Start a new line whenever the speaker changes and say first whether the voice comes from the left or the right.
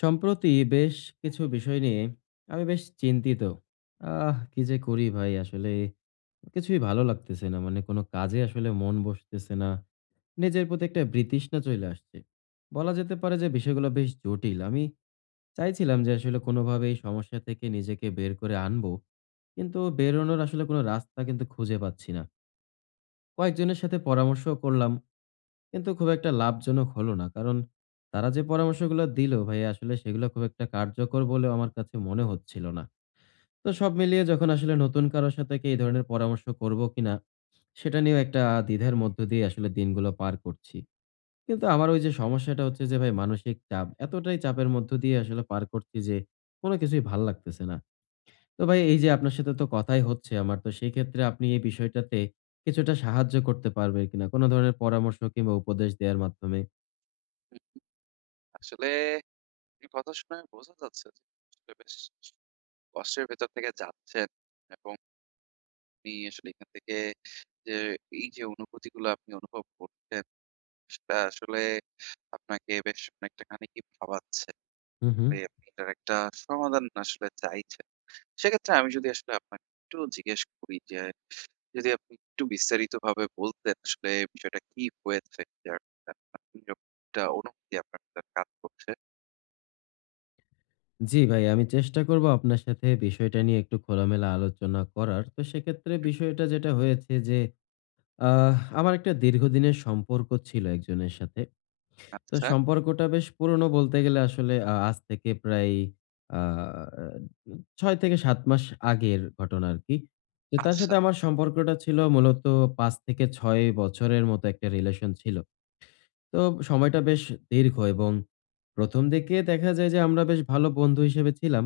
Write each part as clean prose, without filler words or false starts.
left: সম্প্রতি বেশ কিছু বিষয় নিয়ে আমি বেশ চিন্তিত। আহ! কি যে করি ভাই আসলে কিছুই ভালো লাগতেছে না। মানে কোনো কাজে আসলে মন বসতেছে না। নিজের প্রতি একটা বিতৃষ্ণা চইলে আসছে। বলা যেতে পারে যে বিষয়গুলো বেশ জটিল। আমি চাইছিলাম যে আসলে কোনোভাবে এই সমস্যা থেকে নিজেকে বের করে আনবো। কিন্তু বেরোনোর আসলে কোনো রাস্তা কিন্তু খুঁজে পাচ্ছি না। কয়েকজনের সাথে পরামর্শও করলাম। কিন্তু খুব একটা লাভজনক হলো না। কারণ তারা যে পরামর্শগুলো দিল ভাই আসলে সেগুলো খুব একটা কার্যকর বলেও আমার কাছে মনে হচ্ছিল না। তো সব মিলিয়ে যখন আসলে নতুন কারো সাথে কি এই ধরনের পরামর্শ করব কিনা, সেটা নিয়েও একটা দ্বিধার মধ্য দিয়ে আসলে দিনগুলো পার করছি। কিন্তু আমার ওই যে সমস্যাটা হচ্ছে যে ভাই, মানসিক চাপ, এতটাই চাপের মধ্য দিয়ে আসলে পার করছি যে কোনো কিছুই ভাল লাগতেছে না। তো ভাই, এই যে আপনার সাথে তো কথাই হচ্ছে আমার, তো সেই ক্ষেত্রে আপনি এই বিষয়টাতে কিছুটা সাহায্য করতে পারবেন কিনা? কোনো ধরনের পরামর্শ কিংবা উপদেশ দেওয়ার মাধ্যমে?
right: আসলে এই কথা শুনে বোঝা যাচ্ছে যে আসলে বেশ কষ্টের ভেতর থেকে যাচ্ছেন এবং আপনি আসলে এখান থেকে যে এই যে অনুভূতিগুলো আপনি অনুভব করছেন সেটা আসলে আপনাকে বেশ অনেকটা খানি কি ভাবাচ্ছে।
left: হুম, হুম।
right: তো আপনি এটার একটা সমাধান আসলে চাইছেন। সেক্ষেত্রে আমি যদি আসলে আপনাকে একটু জিজ্ঞেস করি যে যদি আপনি একটু বিস্তারিতভাবে বলতেন আসলে বিষয়টা কি হয়েছে যার কারণে আপনার এরকম একটা অনুভূতি আপনার ভেতর কাজ করছে?
left: জি ভাই, আমি চেষ্টা করব আপনার সাথে বিষয়টা নিয়ে একটু খোলামেলা আলোচনা করার। তো সেক্ষেত্রে বিষয়টা যেটা হয়েছে যে, আমার একটা দীর্ঘদিনের সম্পর্ক ছিল একজনের সাথে। তো
right: আচ্ছা,
left: সম্পর্কটা বেশ পুরনো, বলতে গেলে আসলে আজ থেকে প্রায় আ ৬ থেকে ৭ মাস আগের ঘটনা আরকি। তো তার
right: আচ্ছা।
left: সাথে আমার সম্পর্কটা ছিল মূলত ৫ থেকে ৬ বছরের মতো, একটা রিলেশন ছিল। তো সময়টা বেশ দীর্ঘ, এবং ১ম দিকে দেখা যায় যে আমরা বেশ ভালো বন্ধু হিসেবে ছিলাম।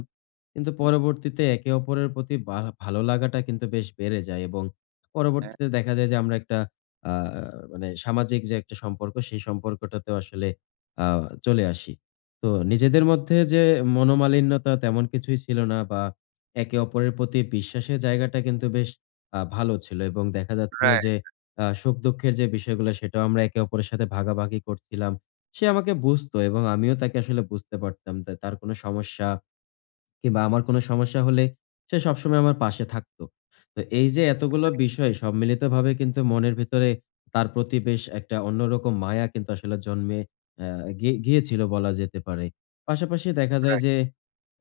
left: কিন্তু
right: হুম।
left: পরবর্তীতে একে অপরের প্রতি বা ভালো লাগাটা কিন্তু বেশ বেড়ে যায়, এবং পরবর্তীতে দেখা যায় যে আমরা একটা আ মানে সামাজিক যে একটা সম্পর্ক, সেই সম্পর্কটাতেও আসলে আ চলে আসি। তো নিজেদের মধ্যে যে মনোমালিন্যতা তেমন কিছুই ছিল না, বা একে অপরের প্রতি বিশ্বাসের জায়গাটা কিন্তু বেশ ভালো ছিল, এবং দেখা যাচ্ছিল
right: রাইট,
left: যে সুখ-দুঃখের যে বিষয়গুলো, সেটাও আমরা একে অপরের সাথে ভাগাভাগি করছিলাম। সে আমাকে বুঝতো এবং আমিও তাকে আসলে বুঝতে পারতাম। তা তার কোনো সমস্যা কিংবা আমার কোনো সমস্যা হলে সে সবসময় আমার পাশে থাকতো। তো এই যে এতগুলো বিষয় সম্মিলিতভাবে কিন্তু মনের ভিতরে তার প্রতি বেশ একটা অন্যরকম মায়া কিন্তু আসলে জন্মে অ্যা গিয়েছিল বলা যেতে পারে। পাশাপাশি দেখা যায়
right: রাইট,
left: যে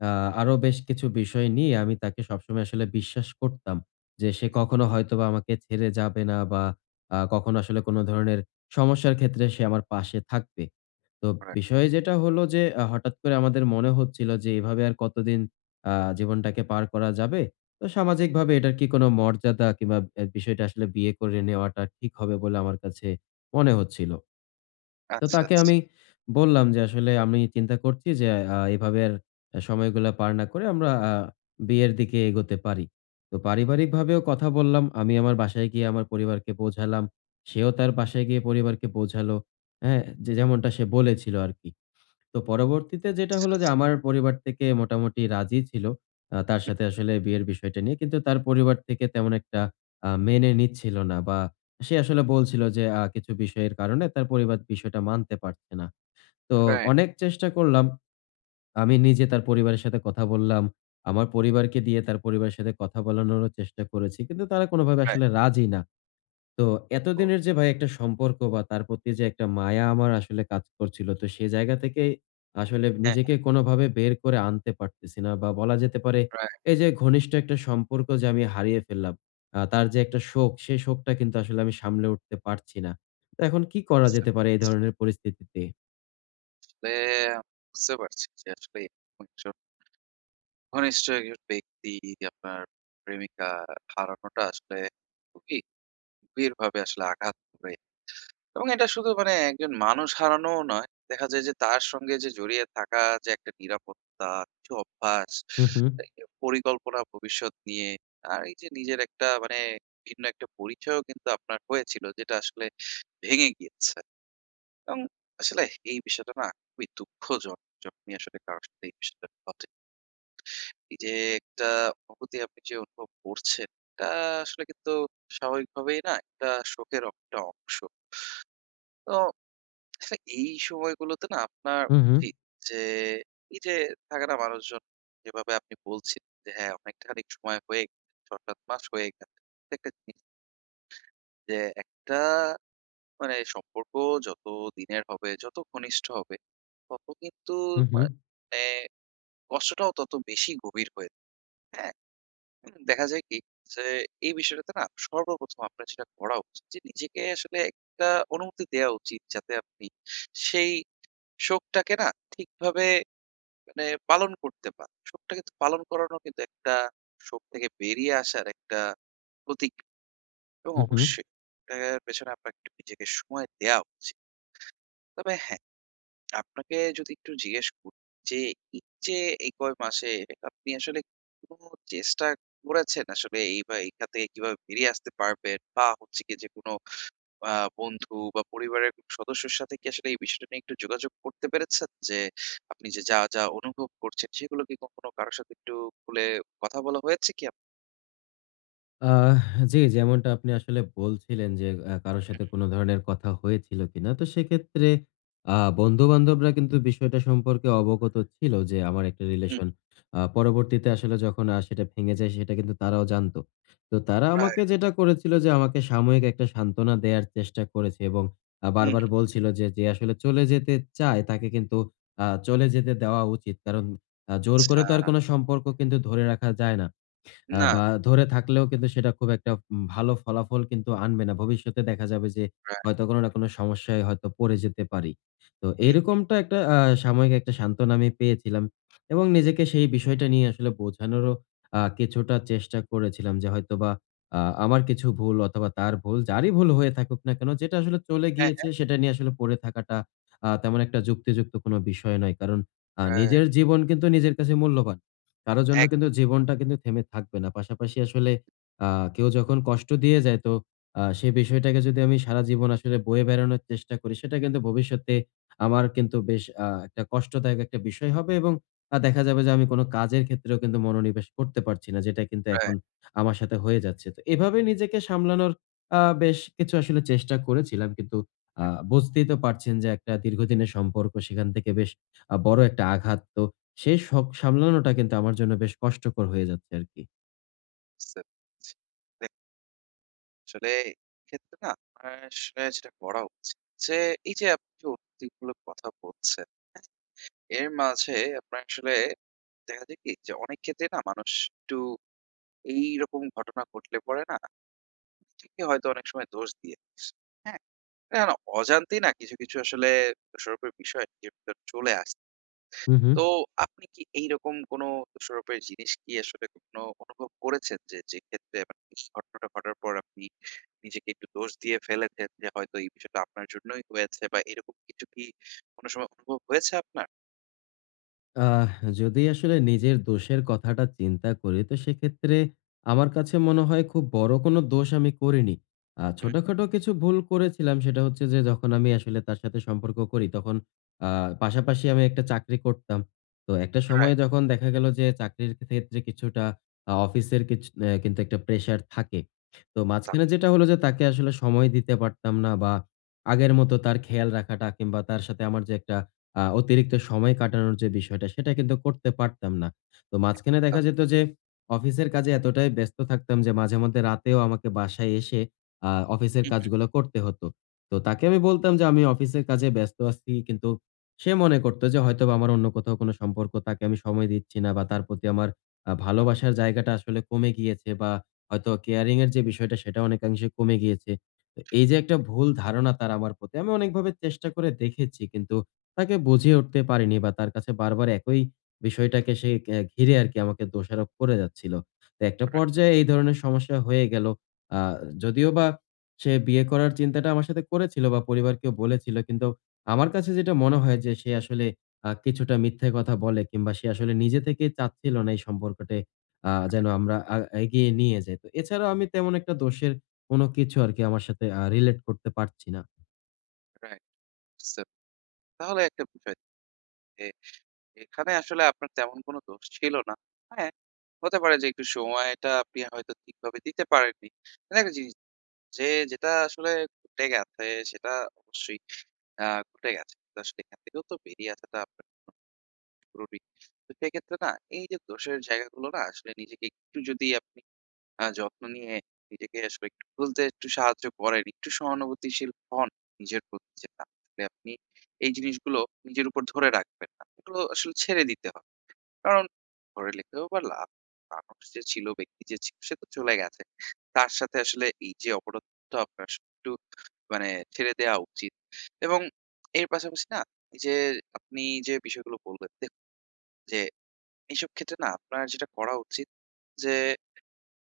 left: আ আরো বেশ কিছু বিষয় নিয়ে আমি তাকে সবসময় আসলে বিশ্বাস করতাম যে সে
right: হুম,
left: কখনো হয়তোবা আমাকে ছেড়ে যাবে না, বা কখনো আসলে কোনো ধরনের সমস্যার ক্ষেত্রে সে আমার পাশে থাকবে। তো
right: রাইট।
left: বিষয় যেটা হলো যে হঠাৎ করে আমাদের মনে হচ্ছিল যে এভাবে আর কতদিন আ জীবনটাকে পার করা যাবে? তো সামাজিকভাবে এটার কি কোনো মর্যাদা, কিংবা এ বিষয়টা আসলে বিয়ে করে নেওয়াটা ঠিক হবে বলে আমার কাছে মনে হচ্ছিল। তো
right: আচ্ছা,
left: তাকে
right: আচ্ছা,
left: আমি বললাম যে আসলে আমি চিন্তা করছি যে এভাবে আর সময়গুলা পার না করে আমরা বিয়ের দিকে এগোতে পারি। তো পারিবারিকভাবেও কথা বললাম। আমি আমার বাসায় গিয়ে আমার পরিবারকে বোঝালাম। সেও তার বাসায় গিয়ে পরিবারকে বোঝালো। হ্যাঁ? যে যেমনটা সে বলেছিল আরকি। তো পরবর্তীতে যেটা
right: আচ্ছা,
left: হলো যে
right: আচ্ছা।
left: আমার পরিবার থেকে মোটামুটি রাজি ছিল। তার
right: হুম,
left: সাথে আসলে বিয়ের বিষয়টা নিয়ে। কিন্তু তার পরিবার থেকে তেমন একটা মেনে নিচ্ছিল না, বা সে আসলে বলছিল যে কিছু বিষয়ের কারণে তার পরিবার বিষয়টা মানতে পারছে না। তো
right: রাইট,
left: অনেক চেষ্টা করলাম। আমি নিজে তার পরিবারের সাথে কথা বললাম। আমার পরিবারকে দিয়ে তার পরিবারের সাথে কথা বলানোরও চেষ্টা করেছি। কিন্তু তারা কোনোভাবে
right: রাইট।
left: আসলে রাজি না। তো
right: তো
left: এতদিনের যে ভাই একটা সম্পর্ক, বা তার প্রতি যে একটা মায়া আমার আসলে কাজ করছিল, তো সে জায়গা থেকে আসলে
right: হ্যাঁ,
left: নিজেকে কোনোভাবে বের করে আনতে পারতেছি না, বা বলা যেতে পারে
right: রাইট,
left: এই যে ঘনিষ্ঠ একটা সম্পর্ক যে আমি হারিয়ে ফেললাম, তার যে একটা শোক, সেই শোকটা কিন্তু আসলে আমি সামলে উঠতে পারছি না। তো এখন কি করা
right: বুঝতে
left: যেতে পারে এই
right: পারছি।
left: ধরনের পরিস্থিতিতে?
right: আসলে আমি বুঝতে পারছি যে আসলে এরকম একজন ঘনিষ্ঠ একজন ব্যক্তি আপনার প্রেমিকা হারানোটা আসলে খুবই গভীরভাবে আসলে আঘাত করে। এবং এটা শুধু মানে একজন মানুষ হারানোও নয়। দেখা যায় যে তার সঙ্গে যে জড়িয়ে থাকা যে একটা নিরাপত্তা, কিছু অভ্যাস,
left: হু, হু,
right: এ পরিকল্পনা ভবিষ্যৎ নিয়ে আর এই যে নিজের একটা মানে ভিন্ন একটা পরিচয়ও কিন্তু আপনার হয়েছিল যেটা আসলে ভেঙে গিয়েছে। এবং আসলে এই বিষয়টা না খুবই দুঃখজনক যখনই আসলে কারো সাথে এই বিষয়টা ঘটে। এই যে একটা অনুভূতি আপনি যে অনুভব করছেন, এটা আসলে কিন্তু স্বাভাবিকভাবেই না একটা শোকের একটা অংশ। তো আসলে এই সময়গুলোতে না আপনার
left: হু, হু,
right: উচিত যে এই যে থাকে না মানুষজন যেভাবে আপনি বলছেন যে হ্যাঁ অনেকখানি সময় হয়ে গেছে, ৬-৭ মাস হয়ে গেছে। একটা জিনিস যে একটা মানে সম্পর্ক যত দিনের হবে, যত ঘনিষ্ঠ হবে তত কিন্তু
left: হু, হু,
right: মানে মানে কষ্টটাও তত বেশি গভীর হয়ে যায়। হ্যাঁ? দেখা যায় কি যে এই বিষয়টাতে না সর্বপ্রথম আপনার যেটা করা উচিত যে নিজেকে আসলে একটা অনুমতি দেয়া উচিত যাতে আপনি সেই শখটাকে না ঠিকভাবে মানে পালন করতে পারে। শখটাকে তো পালন করানো কিন্তু একটা শোক থেকে বেরিয়ে আসার একটা প্রতীক এবং
left: হু, হু।
right: অবশ্যই এটার পেছনে আপনার একটু নিজেকে সময় দেয়া উচিত। তবে হ্যাঁ, আপনাকে যদি একটু জিজ্ঞেস করি যে এই যে এই কয় মাসে আপনি আসলে কোনো চেষ্টা করেছেন আসলে এই বা এখান থেকে কিভাবে বেরিয়ে আসতে পারবেন বা হচ্ছে গিয়ে যে কোনো আ বন্ধু বা পরিবারের কোনো সদস্যর সাথে কি আসলে এই বিষয়টা নিয়ে একটু যোগাযোগ করতে পেরেছেন? যে আপনি যে যা অনুভব করছেন সেগুলো কি কখনো কারো সাথে একটু খুলে কথা বলা হয়েছে কি আপনার?
left: আহ জি, যেমনটা আপনি আসলে বলছিলেন যে, কারো সাথে
right: হুম,
left: কোন ধরনের কথা হয়েছিল কিনা? তো সেক্ষেত্রে বন্ধু-বান্ধবরা কিন্তু বিষয়টা সম্পর্কে অবগত ছিল যে, আমার একটা
right: হুম,
left: রিলেশন। পরবর্তীতে আসলে যখন সেটা ভেঙে যায়, সেটা কিন্তু তারাও জানতো। তো তারা
right: রাইট,
left: আমাকে যেটা করেছিল যে, আমাকে সাময়িক একটা সান্ত্বনা দেয়ার চেষ্টা করেছে, এবং
right: হুম,
left: বারবার বলছিল যে, যে আসলে চলে যেতে চায়, তাকে কিন্তু চলে যেতে দেওয়া উচিত। কারণ জোর
right: আচ্ছা।
left: করে তো আর কোন সম্পর্ক কিন্তু ধরে রাখা যায় না।
right: না,
left: বা ধরে থাকলেও কিন্তু সেটা খুব একটা ভালো ফলাফল কিন্তু আনবে না। ভবিষ্যতে দেখা যাবে যে
right: রাইট,
left: হয়তো কোনো না কোনো সমস্যায় হয়তো পড়ে যেতে পারি। তো
right: হুম,
left: এরকমটা একটা সাময়িক একটা সান্ত্বনা আমি পেয়েছিলাম, এবং নিজেকে সেই বিষয়টা নিয়ে আসলে বোঝানোরও কিছুটা চেষ্টা করেছিলাম যে হয়তোবা আ আমার কিছু ভুল অথবা তার ভুল, যারই ভুল হয়ে থাকুক না কেন, যেটা আসলে চলে
right: হ্যাঁ,
left: গিয়েছে
right: হ্যাঁ,
left: সেটা নিয়ে আসলে পড়ে থাকাটা তেমন একটা যুক্তিযুক্ত কোনো বিষয় নয়। কারণ
right: রাইট,
left: নিজের জীবন কিন্তু নিজের কাছে মূল্যবান। কারো জন্য
right: এক
left: কিন্তু জীবনটা কিন্তু থেমে থাকবে না। পাশাপাশি আসলে আ কেউ যখন কষ্ট দিয়ে যায়, তো সেই বিষয়টাকে যদি আমি সারা জীবন আসলে বয়ে বেড়ানোর চেষ্টা করি, সেটা কিন্তু ভবিষ্যতে আমার কিন্তু বেশ একটা কষ্টদায়ক একটা বিষয় হবে, এবং দেখা যাবে যে আমি কোন কাজের ক্ষেত্রেও কিন্তু মনোনিবেশ করতে পারছি না। যেটা কিন্তু এখন
right: রাইট,
left: আমার সাথে হয়ে যাচ্ছে। তো এভাবে নিজেকে সামলানোর বেশ কিছু আসলে চেষ্টা করেছিলাম। কিন্তু আ
right: হুম,
left: বুঝতেই তো পারছেন যে একটা দীর্ঘদিনের সম্পর্ক, সেখান থেকে বেশ বড় একটা আঘাত। তো সেই শখ সামলানোটা কিন্তু আমার জন্য বেশ কষ্টকর হয়ে যাচ্ছে আরকি।
right: বুঝতে পেরেছি। দেখুন, আসলে এক্ষেত্রে না আপনার আসলে যেটা করা উচিত যে এই যে আপনি যে অনুভূতিগুলোর কথা বলছেন, হ্যাঁ? এর মাঝে আপনার আসলে দেখা যায় কি যে অনেক ক্ষেত্রে না মানুষ একটু এইরকম ঘটনা ঘটলে পরে না নিজেকে হয়তো অনেক সময় দোষ দিয়ে দিস। হ্যাঁ? না অজান্তেই না কিছু আসলে দোষারোপের বিষয় নিজের ভেতর চলে আসে।
left: হু, হু।
right: তো আপনি কি এইরকম কোনো দোষারোপের জিনিস কি আসলে কখনো অনুভব করেছেন যে, যে ক্ষেত্রে মানে এই ঘটনাটা ঘটার পর আপনি নিজেকে একটু দোষ দিয়ে ফেলেছেন যে হয়তো এই বিষয়টা আপনার জন্যই হয়েছে বা এরকম কিছু কি কোনো সময় অনুভব হয়েছে আপনার?
left: আহ যদি আসলে নিজের দোষের কথাটা চিন্তা করি, তো সেক্ষেত্রে আমার কাছে মনে হয় খুব বড় কোনো দোষ আমি করিনি।
right: হুম,
left: ছোটখাটো কিছু ভুল করেছিলাম, সেটা হচ্ছে যে যখন আমি আসলে তার সাথে সম্পর্ক করি তখন আ পাশাপাশি আমি একটা চাকরি করতাম। তো একটা সময়ে
right: রাইট।
left: যখন দেখা গেল যে চাকরির ক্ষেত্রে কিছুটা অফিসের কিছ অ্যা কিন্তু একটা প্রেশার থাকে। তো
right: তা
left: মাঝখানে
right: তো
left: যেটা হলো যে তাকে আসলে সময় দিতে পারতাম না, বা আগের
right: হুম,
left: মতো তার খেয়াল রাখাটা কিংবা তার সাথে আমার যে একটা অতিরিক্ত সময় কাটানোর যে বিষয়টা, সেটা কিন্তু করতে পারতাম না। তো মাঝখানে
right: তা
left: দেখা যেত যে অফিসের কাজে এতটাই ব্যস্ত থাকতাম যে মাঝে মধ্যে রাতেও আমাকে বাসায় এসে অফিসের
right: হুম,
left: কাজগুলো করতে হতো। তো তাকে আমি বলতাম যে আমি অফিসের কাজে ব্যস্ত আছি, কিন্তু সে মনে করতো যে হয়তোবা আমার অন্য কোথাও কোনো সম্পর্ক, তাকে আমি সময় দিচ্ছি না, বা তার প্রতি আমার
right: হুম,
left: ভালোবাসার জায়গাটা আসলে কমে গিয়েছে, বা হয়তো কেয়ারিং এর যে বিষয়টা সেটা অনেকাংশে কমে গিয়েছে। তো এই যে একটা ভুল ধারণা তার আমার প্রতি, আমি অনেকভাবে চেষ্টা করে দেখেছি, কিন্তু তাকে বুঝিয়ে উঠতে পারিনি, বা তার কাছে বারবার একই বিষয়টাকে সে ঘিরে আরকি আমাকে দোষারোপ করে যাচ্ছিল। তো একটা
right: রাইট,
left: পর্যায়ে এই ধরনের সমস্যা হয়ে গেল। আ যদিও বা সে বিয়ে করার চিন্তাটা আমার সাথে করেছিল বা পরিবারকেও বলেছিল। কিন্তু আমার কাছে যেটা মনে হয় যে সে আসলে কিছুটা মিথ্যে কথা বলে, কিংবা সে আসলে নিজে থেকেই চাচ্ছিল না এই সম্পর্কটে যেন
right: রাইট,
left: আমরা এগিয়ে নিয়ে যাই। তো এছাড়াও আমি তেমন একটা দোষের কোন কিছু আরকি আমার সাথে রিলেট করতে পারছি না।
right: রাইট। বুঝতে তাহলে একটা বিষয় যে এখানে আসলে আপনার তেমন কোনো দোষ ছিল না। হ্যাঁ, হতে পারে যে একটু সময়টা আপনি হয়তো ঠিকভাবে দিতে পারেননি। মানে একটা জিনিস যে যেটা আসলে ঘটে গেছে সেটা অবশ্যই ঘটে গেছে। তো আসলে এখান থেকেও তো বেরিয়ে আসাটা আপনার জন্য জরুরি। তো সেক্ষেত্রে না এই যে দোষের জায়গাগুলো না আসলে নিজেকে একটু যদি আপনি যত্ন নিয়ে নিজেকে আসলে একটু খুলতে একটু সাহায্য করেন, একটু সহানুভূতিশীল হন নিজের প্রতি যে না আসলে আপনি এই জিনিসগুলো নিজের উপর ধরে রাখবেন না। এগুলো আসলে ছেড়ে দিতে হবে। কারণ ধরে লিখেও বা লাভ নেই। মানুষ যে ছিল, ব্যক্তি যে ছিল সে তো চলে গেছে। তার সাথে আসলে এই যে অপরাধ আপনার আসলে একটু মানে ছেড়ে দেওয়া উচিত এবং এর পাশাপাশি না এই যে আপনি যে বিষয়গুলো বললেন দেখুন যে এইসব ক্ষেত্রে না আপনার যেটা করা উচিত যে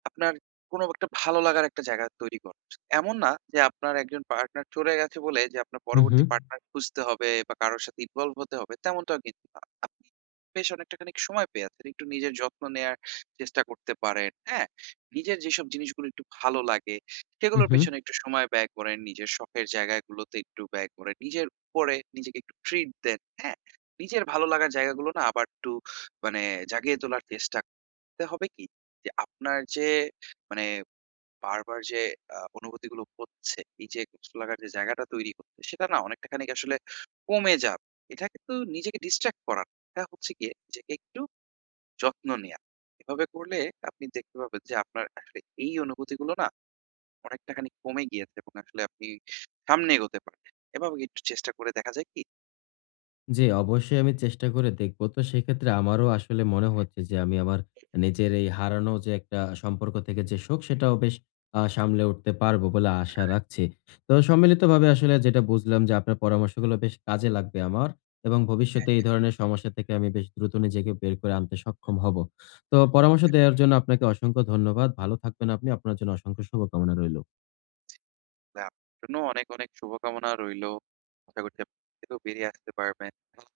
right: আপনার কোনো একটা ভালো লাগার একটা জায়গা তৈরি করুন। এমন না যে আপনার একজন পার্টনার চলে গেছে বলে যে আপনার
left: হু, হু।
right: পরবর্তী পার্টনার খুঁজতে হবে বা কারো সাথে ইনভলভ হতে হবে তেমনটাও কিন্তু না। আপনি বেশ অনেকটা খানিক সময় পেয়ে আছেন। একটু নিজের যত্ন নেয়ার চেষ্টা করতে পারেন, হ্যাঁ? নিজের যেসব জিনিসগুলো একটু ভালো লাগে
left: হু,
right: সেগুলোর
left: হু।
right: পেছনে একটু সময় ব্যয় করেন। নিজের শখের জায়গাগুলোতে একটু ব্যয় করেন। নিজের উপরে নিজেকে একটু ট্রিট দেন, হ্যাঁ? নিজের ভালো লাগার জায়গাগুলো না আবার একটু মানে জাগিয়ে তোলার চেষ্টা করতে হবে কি যে আপনার যে মানে বারবার যে অনুভূতিগুলো হচ্ছে, এই যে কষ্ট লাগার যে জায়গাটা তৈরি হচ্ছে, সেটা না অনেকটা খানিক আসলে কমে যাবে। এটা কিন্তু নিজেকে ডিস্ট্রাক্ট করা না। এটা হচ্ছে গিয়ে নিজেকে একটু যত্ন নেয়া। এভাবে করলে আপনি দেখতে পাবেন যে আপনার আসলে এই অনুভূতিগুলো না অনেকটা খানি কমে গিয়েছে এবং আসলে আপনি সামনে এগোতে পারবেন। এভাবে একটু চেষ্টা করে দেখা যায় কি?
left: জি, অবশ্যই আমি চেষ্টা করে দেখব। তো সেক্ষেত্রে আমারও আসলে মনে হচ্ছে যে আমি আমার নিজের এই হারানো যে একটা সম্পর্ক, থেকে যে শোক সেটাও বেশ সামলে উঠতে পারবো বলে আশা রাখছি। তো সম্মিলিতভাবে আসলে যেটা বুঝলাম যে আপনার পরামর্শগুলো বেশ কাজে লাগবে আমার, এবং ভবিষ্যতে এই ধরনের সমস্যা থেকে আমি বেশ দ্রুত নিজেকে বের করে আনতে সক্ষম হব। তো পরামর্শ দেওয়ার জন্য আপনাকে অসংখ্য ধন্যবাদ। ভালো থাকবেন আপনি। আপনার জন্য অসংখ্য শুভকামনা রইল।
right: তাহলে আপনার জন্য অনেক, অনেক শুভকামনা রইলো। আশা করছি আপনি এর থেকেও বেরিয়ে আসতে পারবেন।